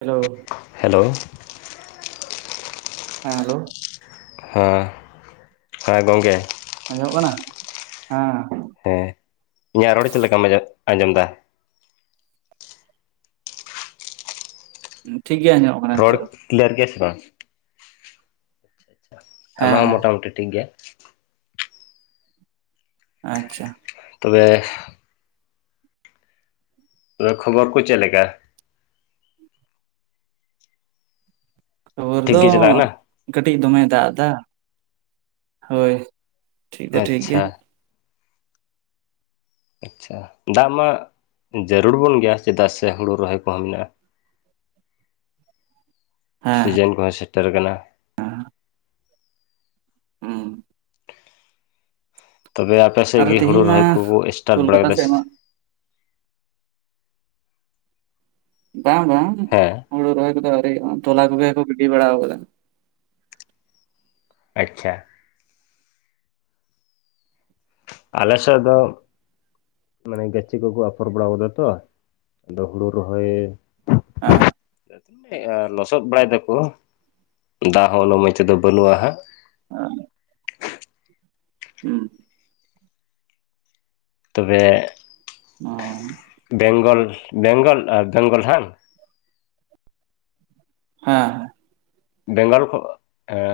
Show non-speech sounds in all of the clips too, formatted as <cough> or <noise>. Hello. Hello. ᱦᱮᱸ hello. ᱦᱮᱸ ᱦᱮᱸ ᱜᱚᱝᱠᱮ, ᱟᱸᱡᱚ ᱢᱚᱜ ᱠᱟᱱᱟ ᱦᱮᱸ, ᱦᱮᱸ ᱤᱧᱟᱹᱜ ᱨᱚᱲ ᱪᱮᱫ ᱞᱮᱠᱟᱢ ᱟᱸᱡᱚᱢ ᱮᱫᱟ, ᱴᱷᱤᱠ ᱜᱮ ᱟᱸᱡᱚᱢᱚᱜ, ᱠᱟᱱᱟ ᱱᱤᱛᱚᱜ ᱨᱚᱲ ᱫᱚ ᱠᱤᱞᱭᱟᱨ ᱜᱮᱭᱟ ᱥᱮ ᱵᱟᱝ, ᱦᱮᱸ ᱟᱢᱟᱜ ᱦᱚᱸ ᱦᱮᱸ ᱢᱚᱴᱟ ᱢᱩᱴᱤ ᱴᱷᱤᱠ ᱜᱮᱭᱟ, ᱟᱪᱪᱷᱟ, ᱛᱚᱵᱮ ᱠᱷᱚᱵᱚᱨ ᱠᱚ ᱪᱮᱫ ᱞᱮᱠᱟ, ᱠᱷᱚᱵᱚᱨ ᱴᱷᱤᱠ ᱫᱚ ᱜᱮ ᱪᱟᱞᱟᱜ ᱠᱟᱱᱟ ᱠᱟᱹᱴᱤᱡ ᱫᱚᱢᱮ ᱫᱟᱜ ᱫᱟ ᱦᱳᱭ, ᱴᱷᱤᱠ ᱫᱚ ᱴᱷᱤᱠ ᱜᱮᱭᱟ, ᱟᱪᱪᱷᱟ ᱟᱪᱪᱷᱟ ᱫᱟᱜ ᱢᱟ, ᱡᱟᱹᱨᱩᱲ ᱵᱚᱱ ᱜᱮ ᱭᱟ ᱪᱮᱫᱟᱜ ᱥᱮ ᱦᱩᱲᱩ ᱨᱚᱦᱚᱭ ᱠᱚ ᱦᱚᱸ ᱢᱮᱱᱟᱜᱼᱟ, <unintelligible> ᱥᱤᱡᱮᱱ ᱠᱚ ᱦᱚᱸ ᱥᱮᱴᱮᱨ ᱠᱟᱱᱟ, <inaudible> ᱦᱩᱸ ᱛᱚᱵᱮ ᱟᱯᱮ ᱥᱮᱜ ᱟᱨ ᱜᱤ ᱦᱳᱲᱳ ᱛᱮᱦᱤᱧ ᱢᱟ ᱨᱚᱦᱚᱭ ᱠᱚ ᱮᱥᱴᱟᱴ ᱵᱟᱲᱟ ᱠᱳᱞᱠᱟᱛᱟ ᱠᱮᱫᱟ ᱥᱮᱫ ᱥᱮ ᱢᱟ ᱪᱮᱫ, ᱵᱟᱝ ᱵᱟᱝ ᱦᱮᱸ ᱦᱩᱲᱳ ᱨᱚᱦᱚᱭ ᱠᱚ ᱟᱹᱣᱨᱤ ᱦᱳᱭᱳᱜᱼᱟ ᱛᱚᱞᱟ ᱠᱚᱜᱮ ᱠᱚ ᱵᱟᱲᱟ ᱠᱟᱫᱟ, ᱟᱪᱪᱷᱟ, ᱟᱞᱮ ᱥᱮᱜ ᱫᱚ, ᱢᱟᱱᱮ ᱜᱟᱹᱪᱷᱤ ᱠᱚᱠᱚ ᱟᱯᱷᱚᱨ ᱵᱟᱲᱟᱣ ᱠᱟᱫᱟ ᱛᱚ ᱟᱫᱚ ᱦᱩᱲᱩ ᱨᱚᱦᱚᱭ, ᱦᱟᱸ ᱦᱮᱸ ᱞᱚᱥᱚᱫ ᱵᱟᱲᱟᱭ ᱫᱟᱠᱚ ᱫᱟᱜ ᱦᱚᱸ ᱩᱱᱟᱹᱜ ᱢᱚᱡ ᱛᱮᱫᱚ ᱵᱟᱹᱱᱩᱜᱼᱟ ᱦᱟᱸᱜ, ᱟᱸ ᱦᱩᱸ ᱛᱚᱵᱮ, ᱚᱸ ᱵᱮᱝᱜᱚᱞ ᱵᱮᱝᱜᱚᱞ ᱟᱨ ᱵᱮᱝᱜᱚᱞ ᱦᱟᱸᱝ ᱦᱮᱸ ᱵᱮᱝᱜᱚᱞ ᱠᱷᱚ ᱮᱸ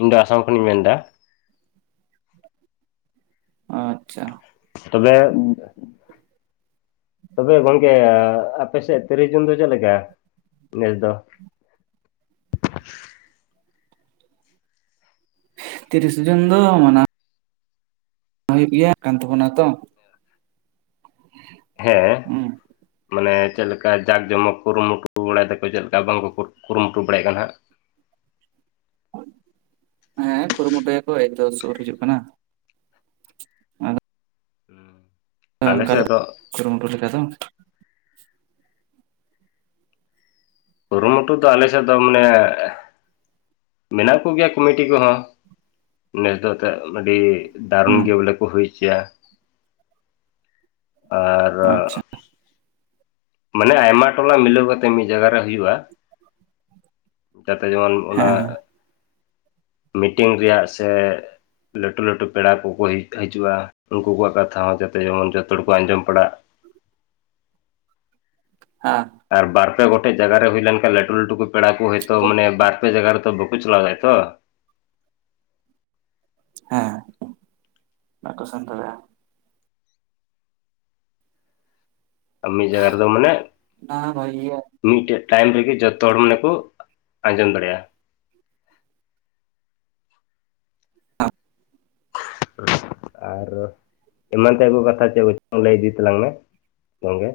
ᱤᱧ ᱫᱚ ᱟᱥᱟᱢ ᱠᱷᱚᱱᱤᱧ ᱢᱮᱱ ᱫᱟ, ᱟᱪᱪᱷᱟ, ᱛᱚᱵᱮ, ᱛᱚᱵᱮ ᱜᱚᱢᱠᱮ ᱟᱯᱮᱥᱮᱫ ᱛᱤᱨᱤᱥ ᱡᱩᱱ ᱫᱚ ᱪᱮᱫ ᱞᱮᱠᱟ ᱱᱮᱥ ᱫᱚ, ᱛᱤᱨᱤᱥ ᱡᱩᱱ ᱫᱚ ᱢᱟᱱᱟᱣ ᱦᱩᱭᱩᱜ ᱜᱤᱭᱟ ᱠᱟᱱ ᱛᱟᱵᱚᱱᱟ ᱛᱚ, <inaudible> ᱦᱮᱸ ᱦᱩᱸ ᱢᱟᱱᱮ ᱪᱮᱫ ᱞᱮᱠᱟ ᱡᱟᱠ ᱡᱚᱢᱚᱠ ᱠᱩᱨᱩᱢᱩᱴᱩ ᱵᱟᱲᱟᱭ ᱫᱟᱠᱚ ᱪᱮᱫ ᱞᱮᱠᱟ ᱵᱟᱝᱠᱚ ᱠᱩᱨᱩᱢᱩᱴᱩ ᱵᱟᱲᱟᱭᱮᱫ ᱠᱟᱱᱟ ᱦᱟᱸᱜ, ᱦᱮᱸ ᱠᱩᱨᱩᱢᱩᱴᱩᱭᱟᱠᱚ ᱮᱠᱫᱚ ᱥᱳᱨ ᱦᱤᱡᱩᱜ ᱠᱟᱱᱟ, ᱟᱫᱚ, ᱟᱞᱮ ᱚᱱᱠᱟ ᱥᱮᱫ ᱞᱮᱠᱟ ᱫᱚ ᱠᱩᱨᱩᱢᱩᱴᱩ ᱞᱮᱠᱟ ᱫᱚ, ᱠᱩᱨᱩᱢᱩᱴᱩ ᱫᱚ ᱟᱞᱮ ᱥᱮᱜ ᱫᱚ ᱢᱟᱱᱮ, ᱢᱮᱱᱟᱜ ᱠᱚᱜᱮᱭᱟ ᱠᱩᱢᱤᱴᱤ ᱠᱚᱦᱚᱸ, ᱱᱮᱥ ᱫᱚ ᱮᱛᱷᱮ ᱟᱹᱰᱤ ᱫᱟᱨᱩᱱ ᱦᱩᱸ ᱜᱮ ᱵᱚᱞᱮ ᱠᱚ ᱦᱩᱭ ᱦᱚᱪᱚᱭᱟ, ᱟᱻᱨᱟ ᱟᱪᱪᱷᱟ ᱢᱟᱱᱮ ᱟᱭᱢᱟ ᱴᱚᱞᱟ ᱢᱤᱞᱟᱹᱣ ᱠᱟᱛᱮ ᱢᱤᱫ ᱡᱟᱭᱜᱟ ᱨᱮ ᱦᱤᱭᱩᱜ-ᱟ᱾ ᱡᱟᱛᱮ ᱡᱮᱢᱚᱱ ᱦᱮᱸ ᱚᱱᱟ, ᱦᱮᱸ ᱢᱤᱴᱤᱝ ᱨᱮᱭᱟᱜ ᱥᱮᱼᱼ ᱞᱟᱹᱴᱩ-ᱞᱟᱹᱴᱩ ᱯᱮᱲᱟ ᱠᱚᱠᱚ ᱦᱟᱹᱡᱩᱜ-ᱟ ᱩᱱᱠᱩ ᱠᱚᱣᱟᱜ ᱠᱟᱛᱷᱟ ᱦᱚᱸ ᱡᱟᱛᱮ ᱡᱮᱢᱚᱱ ᱡᱚᱛᱚ ᱦᱚᱲ ᱠᱚ ᱟᱸᱡᱚᱢ ᱯᱟᱲᱟᱜᱼᱼ ᱟᱸ ᱟᱨ ᱵᱟᱨ ᱯᱮ ᱜᱚᱴᱮᱡ ᱡᱟᱭᱜᱟ ᱨᱮ ᱦᱩᱭ ᱞᱮᱱᱠᱷᱟᱱ ᱞᱟᱹᱴᱩ ᱞᱟᱹᱴᱩ ᱠᱚ ᱯᱮᱲᱟ ᱠᱚ ᱦᱚᱭᱛᱳ ᱟᱸᱡᱚᱢᱚᱜ ᱢᱟᱱᱮ ᱠᱟᱱᱟ᱾ ᱵᱟᱨᱼᱼ <unintelligible> ᱡᱟᱭᱜᱟ ᱨᱮᱛᱚ ᱵᱟᱹᱠᱩ ᱪᱟᱞᱟᱣ ᱫᱟᱲᱮᱭᱟᱜ-ᱟ ᱛᱚᱼᱼ ᱦᱮᱸ ᱵᱟᱠᱚ ᱥᱟᱵ ᱫᱟᱲᱮᱭᱟᱜ-ᱟ᱾ ᱟᱨ ᱢᱤᱫ ᱡᱟᱭᱜᱟ ᱨᱮᱫᱚ ᱢᱟᱱᱮᱼᱼ ᱚᱱᱟ ᱵᱷᱟᱜᱤ ᱜᱮᱭᱟ ᱢᱤᱫᱴᱮᱡ ᱴᱟᱭᱤᱢ ᱨᱤᱜᱮ ᱡᱚᱛᱚ ᱦᱚᱲ ᱢᱟᱱᱮ ᱠᱚ ᱟᱸᱡᱚᱢ ᱫᱟᱲᱮᱭᱟᱜ-ᱟ᱾ ᱦᱟᱸ ᱟᱨ ᱮᱢᱟᱱ ᱛᱮᱭᱟᱜ ᱠᱚ ᱠᱟᱛᱷᱟ ᱪᱮᱜ ᱞᱟᱹᱭ ᱤᱫᱤ ᱛᱟᱞᱟᱝ ᱢᱮᱼᱼ ᱜᱚᱝᱠᱮ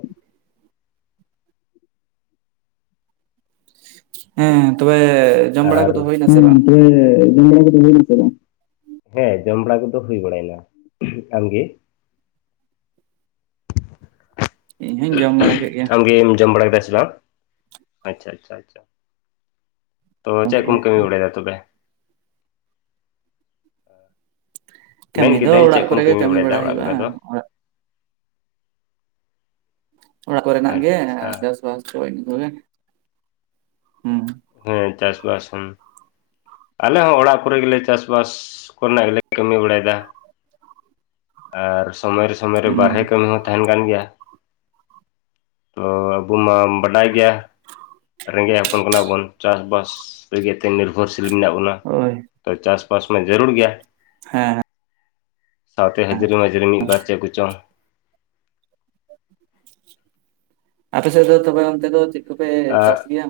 ᱦᱮᱸ ᱛᱚᱵᱮᱼᱼ ᱟᱨ ᱦᱮᱸ ᱡᱮᱼᱼ <unintelligible> ᱦᱮᱸ ᱡᱚᱢ ᱵᱟᱲᱟ ᱠᱚᱫᱚ ᱦᱩᱭ ᱵᱟᱲᱟᱭᱮᱱᱟ, ᱟᱢᱜᱮᱼᱼ ᱤᱧ ᱦᱚᱧ ᱡᱚᱢ ᱵᱟᱲᱟ ᱠᱮᱫ ᱜᱮᱭᱟ ᱟᱢᱜᱮᱢ ᱡᱚᱢ ᱵᱟᱲᱟ ᱠᱮᱫᱟ ᱥᱮ ᱵᱟᱝ? ᱟᱪᱪᱷᱟ-ᱟᱪᱪᱷᱟ-ᱟᱪᱪᱷᱟ ᱛᱚ ᱪᱮᱜ ᱠᱮᱜᱼᱟ᱾ ᱠᱚᱢ ᱠᱟᱹᱢᱤ ᱵᱟᱲᱟᱭᱮᱫᱟ ᱛᱚᱵᱮ? ᱠᱟᱹᱢᱤ ᱢᱮᱱ ᱫᱚ ᱠᱤᱫᱟᱹᱧ ᱚᱲᱟᱜ ᱪᱮᱫ ᱠᱚᱨᱮ ᱠᱚᱢ ᱜᱮ ᱠᱟᱹᱢᱤ ᱵᱟᱲᱟᱭᱮᱫᱟ ᱵᱟᱲᱟ ᱚᱲᱟᱜ ᱦᱳᱭᱳᱜ-ᱟ, ᱠᱚᱨᱮ ᱫᱚ ᱚᱲᱟᱜᱼᱼ ᱚᱲᱟᱜ ᱠᱚᱨᱮᱱᱟᱜ ᱜᱮ ᱟᱪᱪᱷᱟ ᱪᱟᱥ-ᱵᱟᱥ ᱠᱚᱜᱮ <unintelligible> ᱦᱩᱸ ᱩᱸ ᱪᱟᱥ-ᱵᱟᱥ ᱦᱩᱸ ᱟᱞᱮ ᱦᱚᱸ ᱚᱲᱟᱜ ᱠᱚᱨᱮ ᱜᱮᱞᱮ ᱪᱟ-ᱵᱟᱥ ᱠᱚᱨᱮᱱᱟᱜ ᱜᱮᱞᱮ ᱠᱟᱹᱢᱤ ᱵᱟᱲᱟᱭᱮᱫᱟ, ᱟᱨ ᱥᱚᱢᱚᱭ ᱨᱮ ᱥᱚᱢᱚᱭ ᱨᱮ ᱵᱟᱨᱦᱮ ᱦᱩᱸ ᱠᱟᱹᱢᱤ ᱦᱚᱸ ᱛᱟᱦᱮᱸᱱ ᱠᱟᱱ ᱜᱮᱭᱟ᱾ ᱛᱚ ᱟᱵᱚ ᱢᱟᱢ ᱵᱟᱰᱟᱭ ᱜᱮᱭᱟ, ᱨᱮᱸᱜᱮᱡᱽ ᱦᱚᱯᱚᱱ ᱠᱟᱱᱟ ᱵᱚᱱ ᱪᱟᱥ-ᱵᱟᱥ ᱞᱟᱹᱜᱤᱫ ᱛᱮ ᱱᱤᱨᱵᱷᱚᱨᱥᱤᱞ ᱢᱮᱱᱟᱜ ᱵᱚᱱᱟ, ᱦᱳᱭ ᱛᱚ ᱪᱟᱥ-ᱵᱟᱥ ᱢᱟ ᱡᱟᱹᱨᱩᱲ ᱜᱮᱭᱟ᱾ ᱦᱮᱸ-ᱦᱮᱸ ᱥᱟᱸᱣᱛᱮ ᱦᱟᱹᱡᱨᱤ-ᱢᱟᱹᱡᱨᱤ ᱢᱤᱫ ᱵᱟᱨ ᱪᱮᱜ ᱠᱚᱪᱚᱝᱼᱼ ᱟᱯᱮ ᱥᱮᱫ ᱫᱚ ᱛᱚᱵᱮ ᱚᱱᱛᱮ ᱫᱚ ᱪᱮᱫ ᱠᱚᱯᱮ ᱪᱟᱥ ᱜᱮᱭᱟ?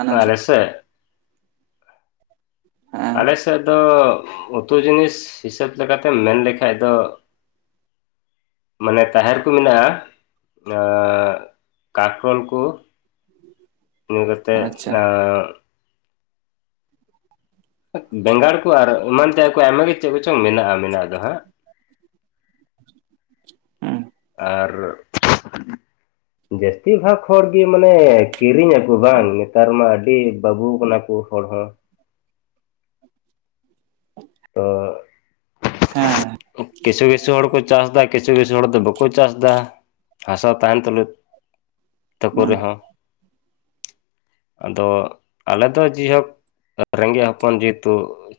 ᱟᱱᱟᱡ ᱟᱞᱮ ᱥᱮᱜ, ᱦᱮᱸ ᱟᱞᱮᱥᱮᱫ ᱫᱚ ᱩᱛᱩ ᱡᱤᱱᱤᱥ ᱦᱤᱥᱟᱹᱵ ᱞᱮᱠᱟᱛᱮᱢ ᱢᱮᱱ ᱞᱮᱠᱷᱟᱡ ᱫᱚᱼᱼ ᱢᱟᱱᱮ ᱛᱟᱦᱮ ᱠᱚ ᱢᱮᱱᱟᱜ-ᱟ, ᱟᱸ ᱠᱟᱨᱠᱳᱞ ᱠᱩᱼᱼ <unintelligible> ᱠᱟᱛᱮᱜ ᱟᱪᱪᱷᱟ ᱟᱸᱻ ᱵᱮᱸᱜᱟᱲ ᱠᱚ ᱟᱨ ᱮᱢᱟᱱ ᱛᱮᱭᱟᱜ ᱠᱚ ᱟᱭᱢᱟ ᱜᱮ ᱪᱮᱫ ᱠᱚᱪᱚᱝ ᱢᱮᱱᱟᱜ-ᱟ ᱢᱮᱱᱟᱜ ᱫᱚ ᱦᱟᱸᱜ, ᱩᱸ ᱟᱨᱼᱼ <inaudible> ᱡᱟᱹᱥᱛᱤ ᱵᱷᱟᱠ ᱦᱚᱲ ᱜᱮ ᱢᱟᱱᱮ ᱠᱤᱨᱤᱧ ᱟᱜᱩ ᱦᱮᱸ ᱵᱟᱝ ᱱᱮᱛᱟᱨ ᱢᱟ ᱟᱹᱰᱤ ᱵᱟᱹᱵᱩ ᱠᱟᱱᱟ ᱠᱚ ᱦᱚᱲ ᱦᱚᱸᱼᱼ ᱛᱚ ᱦᱮᱸ ᱠᱤᱪᱷᱩ-ᱠᱤᱪᱷᱩ ᱦᱚᱲ ᱠᱚ ᱪᱟᱥ ᱫᱟ ᱠᱤᱪᱷᱩ-ᱠᱤᱪᱷᱩ ᱦᱚᱲ ᱫᱚ ᱵᱟᱠᱚ ᱪᱟᱥ ᱫᱟ᱾ ᱦᱟᱥᱟ ᱛᱟᱦᱮᱸᱱ ᱛᱩᱞᱩᱡ, ᱛᱟᱠᱚ ᱨᱮᱦᱚᱸᱼᱼ ᱟᱫᱚ ᱟᱞᱮ ᱫᱚ ᱡᱮ ᱦᱳᱠᱼᱼ <unintelligible> ᱨᱚᱸᱝᱜᱮᱜ ᱦᱚᱯᱚᱱ ᱡᱮᱦᱮᱛᱩ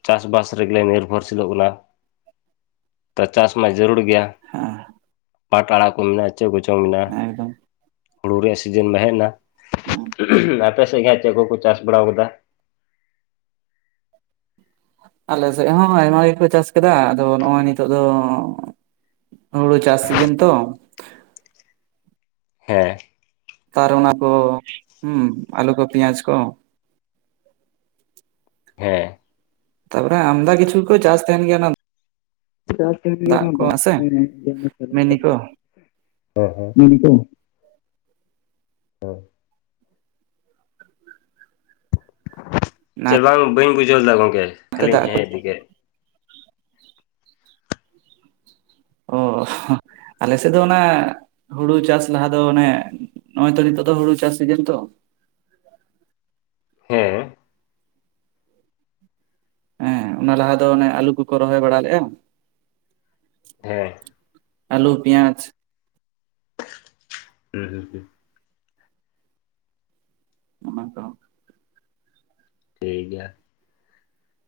ᱪᱟᱥ-ᱵᱟᱥᱼᱼ ᱨᱮᱜᱮ ᱞᱮ ᱱᱤᱨᱵᱷᱚᱨᱥᱤᱞᱚᱜ ᱠᱟᱱᱟ ᱛᱚ ᱪᱟᱥ ᱢᱟ ᱡᱟᱹᱨᱩᱲ ᱜᱮᱭᱟ᱾ ᱦᱮᱸ ᱯᱟᱴ ᱟᱲᱟᱜ ᱠᱚ ᱢᱮᱱᱟᱜ-ᱟ ᱪᱮᱫ ᱠᱚᱪᱚᱝ ᱢᱮᱱᱟᱜ-ᱟ ᱮᱠᱫᱚᱢ ᱦᱩᱲᱩ ᱨᱮᱭᱟᱜ ᱥᱤᱡᱤᱱ ᱢᱟ ᱦᱮᱡ ᱱᱟ, ᱦᱮᱸ ᱟᱯᱮ ᱥᱮᱜ-ᱜᱮ ᱦᱟᱸᱜ ᱪᱮᱫ ᱠᱚᱠᱚ ᱪᱟᱥ ᱵᱟᱲᱟᱣ ᱠᱟᱫᱟ? ᱟᱞᱮᱥᱮᱫ ᱦᱚᱸ ᱟᱭᱢᱟ ᱜᱮᱠᱚ ᱪᱟᱥ ᱠᱟᱫᱟ ᱟᱫᱚ ᱱᱚᱜ-ᱚᱭ ᱱᱤᱛᱚᱜ ᱫᱚ ᱦᱩᱲᱩ ᱪᱟᱥ ᱥᱤᱡᱤᱱ ᱛᱚ ᱦᱮᱸ᱾ ᱠᱟᱨ ᱚᱱᱟ ᱠᱚ ᱦᱩᱸ ᱟᱞᱩ ᱠᱚ ᱯᱮᱸᱭᱟᱡ ᱠᱚ, ᱦᱮᱸ᱾ ᱛᱟᱦᱞᱮ ᱟᱢᱫᱟ ᱠᱤᱪᱷᱩ ᱠᱚ ᱪᱟᱥ ᱛᱟᱦᱮᱸᱱ ᱜᱮᱭᱟ ᱚᱱᱟ ᱫᱟᱜ ᱠᱚ <inaudible> ᱥᱮ ᱦᱮᱸ ᱢᱤᱱᱤ ᱠᱚ ᱦᱮᱸ <inaudible> <inaudible> ᱪᱮᱫ ᱚᱱᱟᱛᱮ ᱵᱟᱝ ᱵᱟᱹᱧ ᱵᱩᱡᱷᱟᱹᱣ ᱞᱮᱫᱟ ᱜᱚᱝᱠᱮ ᱠᱷᱟᱹᱞᱤᱧ ᱫᱟᱜ ᱠᱚ ᱦᱮᱸ ᱤᱫᱤ ᱠᱮᱜ᱾ ᱚᱼᱦᱚ ᱟᱞᱮ ᱥᱮᱫ ᱫᱚ ᱚᱱᱟ ᱦᱩᱲᱩ ᱪᱟᱥ ᱞᱟᱦᱟ ᱫᱚ ᱚᱱᱮ ᱱᱚᱜ-ᱚᱭ ᱛᱚ ᱱᱤᱛᱚᱜ ᱫᱚ ᱦᱩᱲᱩ ᱪᱟᱥ ᱥᱤᱡᱮᱱ ᱛᱚ, ᱦᱮᱸ᱾ ᱦᱮᱸ ᱚᱱᱟ ᱞᱟᱦᱟ ᱫᱚ ᱚᱱᱮ ᱟᱞᱩ ᱠᱚᱠᱚ ᱨᱚᱦᱚᱭ ᱵᱟᱲᱟ ᱞᱮᱜᱼᱟ ᱦᱮᱸ᱾ ᱟᱞᱩ, ᱯᱤᱭᱟᱸᱪ ᱦᱩᱸ ᱦᱩᱸ ᱦᱩᱸ᱾ ᱚᱱᱟ ᱠᱚᱦᱚᱸ ᱴᱷᱤᱠ ᱜᱮᱭᱟ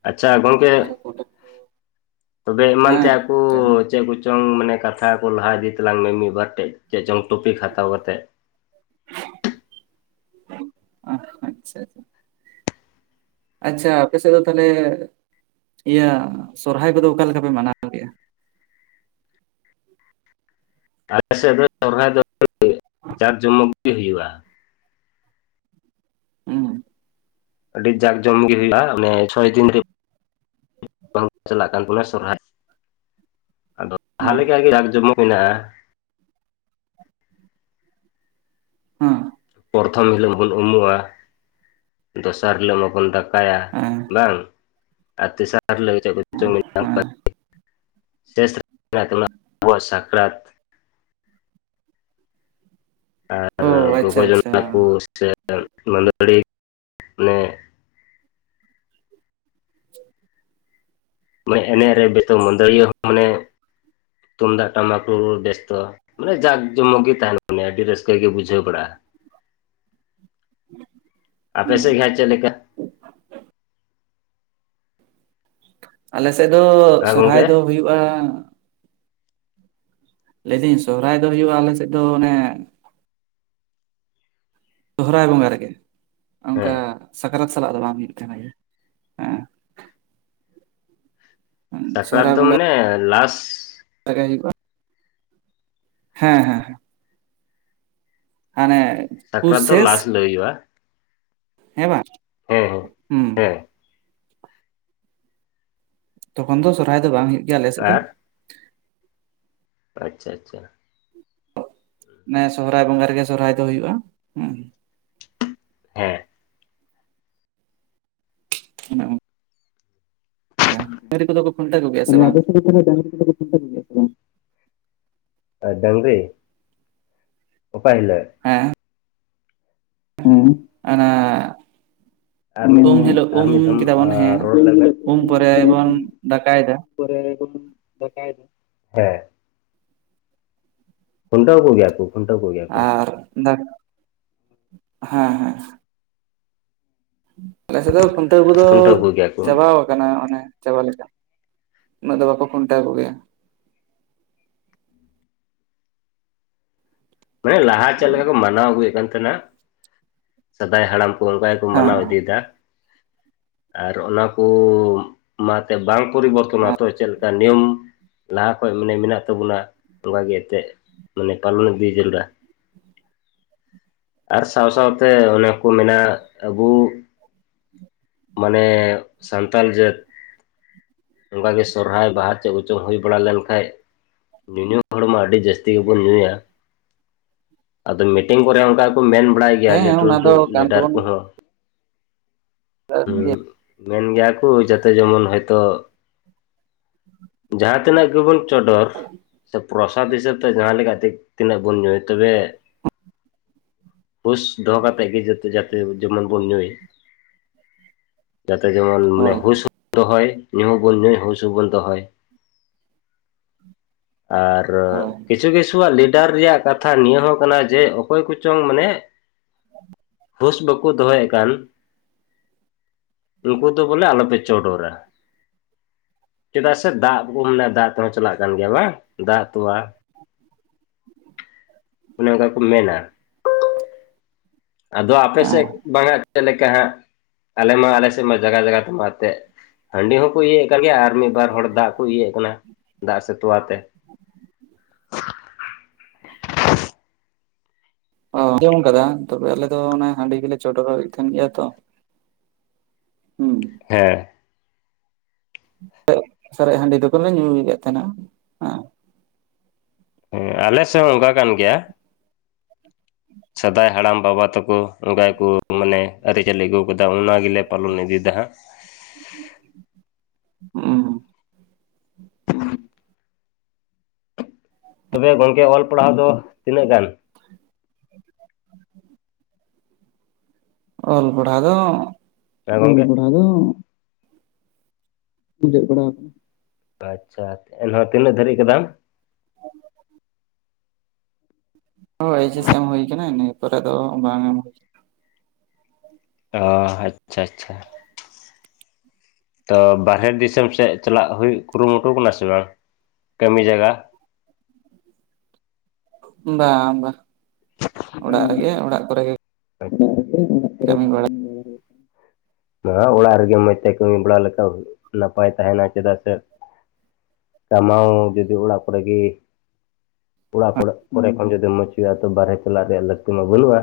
ᱟᱪᱪᱷᱟ ᱜᱚᱝ ᱛᱵᱮᱜ ᱟᱨ ᱯᱚᱴᱚᱞ ᱠᱚ ᱛᱚᱵᱮ ᱮᱢᱟᱱ ᱦᱮᱸ ᱛᱮᱭᱟᱜ ᱠᱩ ᱪᱮᱫ ᱠᱩ ᱪᱚᱝ ᱢᱟᱱᱮ ᱠᱟᱛᱷᱟ ᱠᱚ ᱞᱟᱦᱟ ᱤᱫᱤ ᱛᱟᱞᱟᱝ ᱢᱮ ᱢᱤᱫ ᱵᱟᱨ ᱴᱮᱡ ᱪᱮᱫ ᱪᱚᱝ ᱴᱚᱯᱤᱠ ᱦᱟᱛᱟᱣ ᱠᱟᱛᱮᱜ ᱟᱸᱜ ᱟᱪᱪᱷᱟ᱾ ᱟᱪᱪᱷᱟ ᱟᱯᱮᱥᱮᱫ ᱫᱚ ᱛᱟᱦᱚᱞᱮ ᱤᱭᱟᱹ ᱥᱚᱨᱦᱟᱭ ᱠᱚᱫᱚ ᱚᱠᱟ ᱞᱮᱠᱟ ᱯᱮ ᱢᱟᱱᱟᱣᱟ? ᱟᱞᱮ ᱥᱮᱫ ᱫᱚ ᱥᱚᱨᱦᱟᱭ ᱫᱚ ᱡᱟᱠᱡᱚᱢᱚᱠ ᱜᱮ ᱦᱩᱭᱩᱜᱼᱟ᱾ ᱩᱸ᱾ ᱟᱹᱰᱤ ᱡᱟᱠ ᱡᱚᱢᱚᱠ ᱜᱮ ᱦᱩᱭᱩᱜᱼᱟ, ᱢᱟᱱᱮ ᱪᱷᱚᱭ ᱫᱤᱱ ᱨᱮ ᱵᱟᱝ ᱪᱟᱞᱟᱜ ᱠᱟᱱ ᱵᱚᱱᱟ ᱥᱚᱨᱦᱟᱭ ᱟᱫᱚ ᱞᱟᱦᱟ ᱦᱮᱸ ᱞᱮᱠᱟ ᱜᱮ ᱡᱟᱠ ᱡᱚᱢᱚᱠ ᱢᱮᱱᱟᱜᱼᱟ᱾ ᱦᱚᱸ᱾ ᱯᱨᱚᱛᱷᱚᱢ ᱦᱤᱞᱳᱜ ᱵᱚᱱ ᱩᱢᱩᱜᱼᱟ ᱫᱚᱥᱟᱨ ᱦᱤᱞᱳᱜ ᱢᱟᱵᱚᱱ ᱫᱟ ᱠᱟᱭᱟ ᱦᱮᱸ ᱵᱟᱝ? ᱟᱨ ᱛᱮᱥᱟᱨ ᱦᱤᱞᱳᱜ ᱪᱮᱫ ᱠᱚᱪᱚᱝ ᱦᱮᱸ <unintelligible> ᱥᱮᱥ <unintelligible> ᱨᱮ ᱟᱵᱩᱣᱟᱜ ᱥᱟᱠᱨᱟᱛ ᱟᱨ ᱚ ᱜᱚᱜᱚ ᱟᱪᱪᱷᱟ ᱟᱪᱪᱷᱟ ᱡᱚᱱᱟ ᱠᱩ ᱥᱮ ᱢᱟᱹᱫᱟᱹᱲᱤ ᱢᱟᱱᱮ ᱢᱟᱱᱮ ᱮᱱᱮᱡ ᱨᱮᱜᱮ ᱛᱚ ᱢᱟᱹᱫᱟᱹᱲᱤᱭᱟᱹ ᱦᱚᱸ ᱢᱟᱱᱮ ᱛᱩᱢᱫᱟᱜ ᱴᱟᱢᱟᱠ ᱨᱩ ᱵᱮᱥ ᱛᱚ ᱢᱟᱱᱮ ᱡᱟᱠ ᱡᱚᱢᱚᱠ ᱜᱮ ᱛᱟᱦᱮᱸᱱᱟ ᱢᱟᱱᱮ ᱟᱹᱰᱤ ᱨᱟᱹᱥᱠᱟᱹ ᱜᱮ ᱵᱩᱡᱷᱟᱹᱣ ᱵᱟᱲᱟᱜᱼᱟ᱾ ᱟᱯᱮ ᱦᱮᱸ ᱥᱮ ᱜᱮ ᱦᱟᱸᱜ ᱪᱮᱫ ᱞᱮᱠᱟ? ᱟᱞᱮ ᱥᱮᱫ ᱫᱚ ᱦᱮᱸ ᱥᱚᱨᱦᱟᱭ ᱜᱚᱝᱠᱮ ᱫᱚ ᱦᱩᱭᱩᱜᱼᱟ ᱞᱟᱹᱭᱫᱟᱹᱧ ᱥᱚᱦᱚᱨᱟᱭ ᱫᱚ ᱦᱩᱭᱩᱜᱼᱟ ᱟᱞᱮ ᱥᱮᱫ ᱫᱚ ᱚᱱᱮ ᱥᱚᱦᱚᱨᱟᱭ ᱵᱚᱸᱜᱟ ᱨᱮᱜᱮ ᱚᱝᱠᱟ ᱦᱮᱸ ᱥᱟᱠᱨᱟᱛ ᱥᱟᱞᱟᱜ ᱫᱚ ᱵᱟᱝ ᱦᱩᱭᱩᱜ ᱛᱟᱦᱮᱸᱱᱟ ᱮᱸ᱾ ᱦᱮᱸ ᱥᱟᱠᱨᱟᱛ ᱥᱚᱦᱨᱟᱭ ᱫᱚ ᱵᱚᱸᱜᱟ ᱢᱟᱱᱮ ᱞᱟᱥ <inaudible> ᱦᱮᱸ ᱦᱮᱸ᱾ ᱦᱟᱸᱱᱮ ᱥᱟᱠᱨᱟᱛ ᱫᱚ ᱞᱟᱥ ᱨᱮ ᱦᱩᱭᱩᱜᱼᱟ᱾ ᱦᱮᱸ ᱵᱟᱝ ᱦᱮᱸ ᱦᱮᱸ ᱦᱩᱸ᱾ ᱦᱮᱸ ᱛᱚᱠᱷᱚᱱ ᱫᱚ ᱥᱚᱨᱦᱟᱭ ᱫᱚ ᱵᱟᱝ ᱦᱳᱭᱳᱜ ᱜᱮᱭᱟ ᱟᱞᱮᱥᱮᱫ ᱫᱚ, ᱟᱨ ᱟᱪᱪᱷᱟ ᱟᱪᱪᱷᱟ, ᱱᱮ ᱥᱚᱦᱨᱟᱭ ᱵᱚᱸᱜᱟ ᱨᱮᱜᱮ ᱥᱚᱨᱦᱟᱭ ᱫᱚ ᱦᱩᱭᱩᱜᱼᱟ ᱦᱮᱸ, ᱦᱮᱸ ᱚᱱᱮ ᱚᱸ- ᱰᱟᱝᱨᱤ ᱠᱚᱫᱚ ᱠᱚ ᱠᱷᱩᱱᱴᱟᱹᱣ ᱠᱚᱜᱮᱭᱟ ᱥᱮ ᱵᱟᱝ, ᱦᱮᱸ ᱰᱟᱝᱨᱤ ᱠᱚᱫᱚ ᱠᱚ ᱠᱷᱩᱱᱴᱟᱹᱣ ᱠᱚᱜᱮᱭᱟ ᱥᱮ ᱵᱟᱝ, ᱰᱟᱝᱨᱤ ᱚᱠᱟᱦᱤᱞᱟᱹᱜ, ᱦᱮᱸ ᱦᱩᱸ ᱟᱱᱟ, ᱢᱤᱫ ᱩᱢ ᱦᱤᱞᱳᱜ ᱟᱨ ᱩᱢ ᱢᱤᱫ ᱫᱷᱟᱣ ᱠᱮᱫᱟᱵᱚᱱ ᱦᱮᱸ ᱨᱚᱲ ᱞᱮᱵᱮᱱ ᱩᱢ ᱯᱚᱨᱮ ᱵᱚᱱ ᱫᱟᱠᱟᱭᱮᱫᱟ, ᱠᱚᱨᱮ ᱵᱚᱱ ᱫᱟᱠᱟᱭᱮᱫᱟ ᱦᱮᱸ ᱠᱷᱩᱱᱴᱟᱣ ᱠᱚᱜᱮᱭᱟ ᱠᱚ, ᱠᱷᱩᱱᱴᱟᱹᱣ ᱠᱚᱜᱮᱭᱟ ᱠᱚ ᱟᱨ ᱫᱟᱜ ᱦᱮᱸ ᱦᱮᱸ ᱟᱞᱮ ᱥᱮᱫ ᱫᱚ ᱠᱷᱩᱱᱴᱟᱹᱣ ᱠᱚᱫᱚ ᱠᱷᱩᱱᱴᱟᱹᱣ ᱠᱚᱜᱮᱭᱟ ᱠᱚ ᱪᱟᱵᱟ, ᱠᱟᱱᱟ ᱚᱱᱮ ᱪᱟᱵᱟ ᱞᱮᱠᱟ ᱩᱱᱟᱹᱜ ᱫᱚ ᱵᱟᱠᱚ ᱠᱷᱩᱱᱴᱟᱹᱣ ᱠᱚᱜᱮᱭᱟ, ᱢᱟᱱᱮ ᱞᱟᱦᱟ ᱪᱮᱫ ᱞᱮᱠᱟ ᱠᱚ ᱢᱟᱱᱟᱣ ᱟᱹᱜᱩᱭᱮᱫ ᱠᱟᱱ ᱛᱟᱦᱮᱸᱱᱟ ᱥᱮᱫᱟᱭ ᱦᱟᱲᱟᱢ ᱠᱚ ᱚᱱᱠᱟ ᱜᱮ ᱢᱟᱱᱟᱣ ᱤᱫᱤᱭᱮᱫᱟ ᱟᱨ ᱚᱱᱟ ᱠᱩᱻ ᱚᱱᱟᱛᱮ ᱵᱟᱝ ᱯᱚᱨᱤᱵᱚᱨᱛᱚᱱ ᱛᱚ ᱪᱮᱫ ᱞᱮᱠᱟ ᱱᱤᱭᱚᱢ, ᱞᱟᱦᱟ ᱠᱷᱚᱡ ᱢᱟᱱᱮ ᱢᱮᱱᱟᱜ ᱛᱟᱵᱚᱱᱟ ᱚᱱᱠᱟ ᱜᱮ ᱮᱱᱛᱮᱫ ᱢᱟᱱᱮ ᱯᱟᱞᱚᱱ ᱤᱫᱤ, ᱡᱮᱞ ᱫᱟ ᱟᱨ ᱥᱟᱶ ᱥᱟᱶᱛᱮ ᱚᱱᱮ ᱠᱚ ᱢᱮᱱᱟ ᱟᱵᱩ ᱢᱟᱱᱮ ᱥᱟᱱᱛᱟᱞ ᱡᱟᱹᱛ ᱚᱱᱠᱟᱟᱜ ᱜᱮ ᱥᱚᱨᱦᱦᱟᱭ ᱵᱟᱦᱟ ᱪᱮᱫ ᱠᱚᱪᱚᱝ ᱦᱩᱭ ᱵᱟᱲᱟ ᱞᱮᱱᱠᱟᱱ, ᱧᱩ ᱧᱩ ᱦᱚᱲ ᱢᱟ ᱟᱹᱰᱤ ᱡᱟᱹᱥᱛᱤ ᱜᱮᱵᱚᱱ ᱧᱩᱭᱟ, ᱟᱫᱚ ᱢᱤᱴᱤᱝ ᱠᱚᱨᱮ ᱚᱱᱠᱟ ᱜᱮ ᱠᱚ ᱢᱮᱱ ᱵᱟᱲᱟᱭ ᱜᱮᱭᱟ ᱦᱮᱸ ᱦᱮᱸ ᱞᱟᱹᱴᱩ ᱚᱱᱟ ᱞᱟᱹᱴᱩ ᱫᱚ ᱠᱟᱱ ᱞᱤᱰᱟᱨ ᱛᱟᱵᱚᱱ ᱠᱚᱦᱚᱸ ᱦᱮᱸ ᱜᱮᱭᱟ ᱢᱮᱱ ᱜᱮᱭᱟ ᱠᱚ ᱡᱟᱛᱮ ᱡᱮᱢᱚᱱ ᱦᱚᱳᱭᱛᱳ, ᱡᱟᱦᱟᱸ ᱛᱤᱱᱟᱹᱜ ᱜᱮᱵᱚᱱ ᱥᱮ ᱪᱨᱚᱥᱟᱫ ᱦᱤᱥᱟᱹᱵ ᱛᱮ ᱡᱟᱦᱟᱸ ᱞᱮᱠᱟᱛᱮ, ᱛᱤᱱᱟᱹᱜ ᱵᱚᱱ ᱧᱩᱭᱭᱟ ᱛᱚᱵᱮ ᱯᱩᱥ ᱫᱚᱦᱚ ᱠᱟᱛᱮ ᱜᱮ ᱡᱚᱛᱚ ᱡᱟ ᱡᱮᱢᱚᱱ ᱵᱚᱱ ᱧᱩᱭ ᱡᱟᱛᱮ ᱡᱮᱢᱚᱱ ᱢᱟᱱᱮ ᱦᱳᱭ ᱦᱩᱥ ᱦᱚᱸ ᱫᱚᱦᱚᱭ ᱧᱩ ᱵᱚᱱ ᱧᱩᱭ ᱦᱩᱥᱩ ᱵᱚᱱ ᱫᱚᱦᱚᱭ ᱟᱨ, ᱟᱨ ᱦᱳᱭ ᱠᱤᱪᱷᱩ ᱠᱤᱪᱷᱩᱣᱟᱜ ᱞᱤᱰᱟᱨ ᱨᱮᱭᱟᱜ ᱠᱟᱛᱷᱟ ᱱᱤᱭᱟᱹ ᱦᱚᱸ ᱠᱟᱱᱟ ᱡᱮ ᱚᱠᱚᱭ ᱠᱚᱪᱚᱝ ᱢᱟᱱᱮ, <unintelligible> ᱜᱷᱩᱸᱥ ᱵᱟᱠᱩ ᱫᱚᱦᱚᱭᱮᱫ ᱠᱟᱱ, ᱩᱱᱠᱩ ᱫᱚ ᱵᱚᱞᱮ ᱟᱞᱚᱯᱮ ᱪᱚᱰᱚᱨᱟ, ᱪᱮᱫᱟᱜ ᱥᱮ ᱫᱟᱜ ᱠᱚ ᱢᱮᱱᱟᱜ ᱫᱟᱜ ᱛᱮᱦᱚᱸ ᱪᱟᱞᱟᱜ ᱠᱟᱱ ᱜᱮᱭᱟ ᱵᱟᱝ ᱫᱟᱜ ᱛᱚᱣᱟ, ᱚᱱᱮ ᱚᱱᱠᱟ ᱠᱚ ᱢᱮᱱᱟ, ᱟᱫᱚ ᱟᱯᱮ ᱦᱮᱸ ᱥᱮᱫ ᱵᱟᱝᱼᱟᱜ ᱟᱫᱚ ᱟᱯᱮ ᱥᱮᱫ ᱵᱟᱝ ᱟᱜ ᱪᱮᱫ ᱞᱮᱠᱟ ᱦᱟᱸᱜ ᱟᱞᱮ ᱢᱟ ᱟᱞᱮ ᱥᱮᱫ ᱢᱟ ᱡᱟᱭᱜᱟ ᱛᱮᱢᱟ ᱮᱱᱛᱮᱫ, ᱦᱟᱺᱰᱤ ᱦᱚᱸᱠᱚ ᱤᱭᱮᱫ ᱠᱟᱱ ᱦᱟᱺᱰᱤ ᱦᱚᱸᱠᱚ ᱧᱩᱭᱮᱫ ᱠᱟᱱ ᱜᱮᱭᱟ ᱟᱨ ᱢᱤᱫ ᱵᱟᱨ ᱦᱚᱲ ᱫᱟᱜ ᱠᱚ ᱤᱭᱮᱫ ᱠᱟᱱᱟ ᱫᱟᱜ ᱥᱮ ᱛᱚᱣᱟ ᱛᱮ, <unintelligible> ᱚ ᱟᱸᱡᱚᱢ ᱠᱟᱫᱟ ᱛᱚᱵᱮ ᱟᱞᱮ ᱫᱚ ᱚᱱᱟ ᱦᱟᱺᱰᱤ ᱜᱮᱞᱮ ᱪᱚᱰᱚᱨᱮᱫ ᱠᱟᱱ ᱜᱮᱭᱟ ᱛᱚ, ᱦᱩᱸ ᱦᱮᱸ ᱥᱟᱨᱮᱪ ᱦᱟᱺᱰᱤ ᱫᱚᱠᱚ ᱞᱮ ᱧᱩᱭᱮᱫ ᱛᱟᱸᱦᱮᱸᱱᱟ ᱦᱮᱸ ᱦᱮᱸ ᱟᱞᱮ ᱥᱮᱫ ᱦᱚᱸ ᱚᱱᱠᱟ ᱠᱟᱱ ᱜᱮᱭᱟ᱾ ᱥᱟᱫᱟᱭ ᱦᱟᱲᱟᱢ ᱵᱟᱵᱟ ᱛᱟᱠᱚ ᱚᱝᱠᱟ ᱜᱮᱠᱚ ᱢᱟᱱᱮ ᱟᱹᱨᱤᱪᱟᱹᱞᱤ ᱟᱹᱜᱩ ᱠᱟᱫᱟ ᱚᱱᱟ ᱜᱮ ᱜᱮᱞᱮ ᱯᱟᱞᱚᱱ ᱤᱫᱤᱫᱟ ᱦᱟᱸᱜ᱾ ᱦᱩᱸ᱾ ᱩᱸ᱾ ᱛᱚᱵᱮ ᱜᱚᱝᱠᱮ ᱚᱞ ᱯᱟᱲᱦᱟᱣ ᱫᱚ ᱛᱤᱱᱟᱹᱜ ᱜᱟᱱ? ᱚᱞ ᱯᱟᱲᱦᱟᱣ ᱫᱚ ᱦᱮᱸ ᱜᱚᱢᱠᱮ ᱚᱞᱚᱜ ᱯᱟᱲᱦᱟᱣ ᱫᱚ ᱟᱪᱪᱷᱟ ᱮᱱᱦᱚᱸ ᱛᱤᱱᱟᱹᱜ ᱫᱷᱟᱹᱨᱤᱪ ᱠᱟᱫᱟᱢ? <unintelligible> ᱦᱚ ᱮᱭᱤᱪ ᱮᱥ ᱮᱢ ᱦᱩᱭ ᱠᱟᱱᱟ ᱤᱱᱟᱹ ᱯᱚᱨᱮ ᱫᱚ ᱵᱟᱝᱼᱟ ᱮᱢ ᱦᱩᱭ ᱠᱟᱱᱟ᱾ ᱚ ᱟᱪᱪᱷᱟ ᱪᱷᱟ᱾ ᱛᱚ ᱵᱟᱦᱮᱨ ᱫᱤᱥᱚᱢ ᱥᱮᱫ ᱪᱟᱞᱟᱜ ᱦᱩᱭᱩᱜ ᱠᱩᱨᱩᱢᱩᱴᱩ ᱠᱟᱱᱟ ᱥᱮ ᱵᱟᱝ? ᱠᱟᱹᱢᱤ ᱡᱟᱜᱟ ᱵᱟᱝ ᱵᱟ᱾ ᱵᱟᱝ ᱵᱟᱝ ᱚᱲᱟᱜ ᱨᱮᱜᱮ ᱚᱲᱟᱜ ᱠᱚᱨᱮ ᱠᱟᱹᱢᱤ ᱵᱟᱲᱟ ᱦᱩᱭᱩᱜ ᱠᱟᱱᱟ᱾ ᱱᱚᱣᱟ ᱚᱲᱟᱜ ᱨᱮᱜᱮ ᱢᱚᱡ ᱛᱮ ᱠᱟᱹᱢᱤ ᱵᱟᱲᱟ ᱞᱮᱠᱟ ᱱᱟᱯᱟᱭ ᱛᱟᱸᱦᱮᱸᱱᱟ, ᱪᱮᱫᱟᱜ ᱥᱮ ᱠᱟᱢᱟᱣ ᱡᱩᱫᱤ ᱚᱲᱟᱜ ᱠᱚᱨᱮ ᱜᱤ ᱚᱲᱟᱜ ᱠᱚᱨᱮ ᱠᱷᱚᱱ ᱡᱩᱫᱤ ᱢᱩᱡ ᱦᱩᱭᱩᱜ -ᱟ ᱛᱚ ᱵᱟᱦᱨᱮ ᱪᱟᱞᱟᱜ ᱨᱮᱭᱟᱜ ᱞᱟᱹᱠᱛᱤ ᱢᱟ ᱵᱟᱹᱱᱩᱜ-ᱟ᱾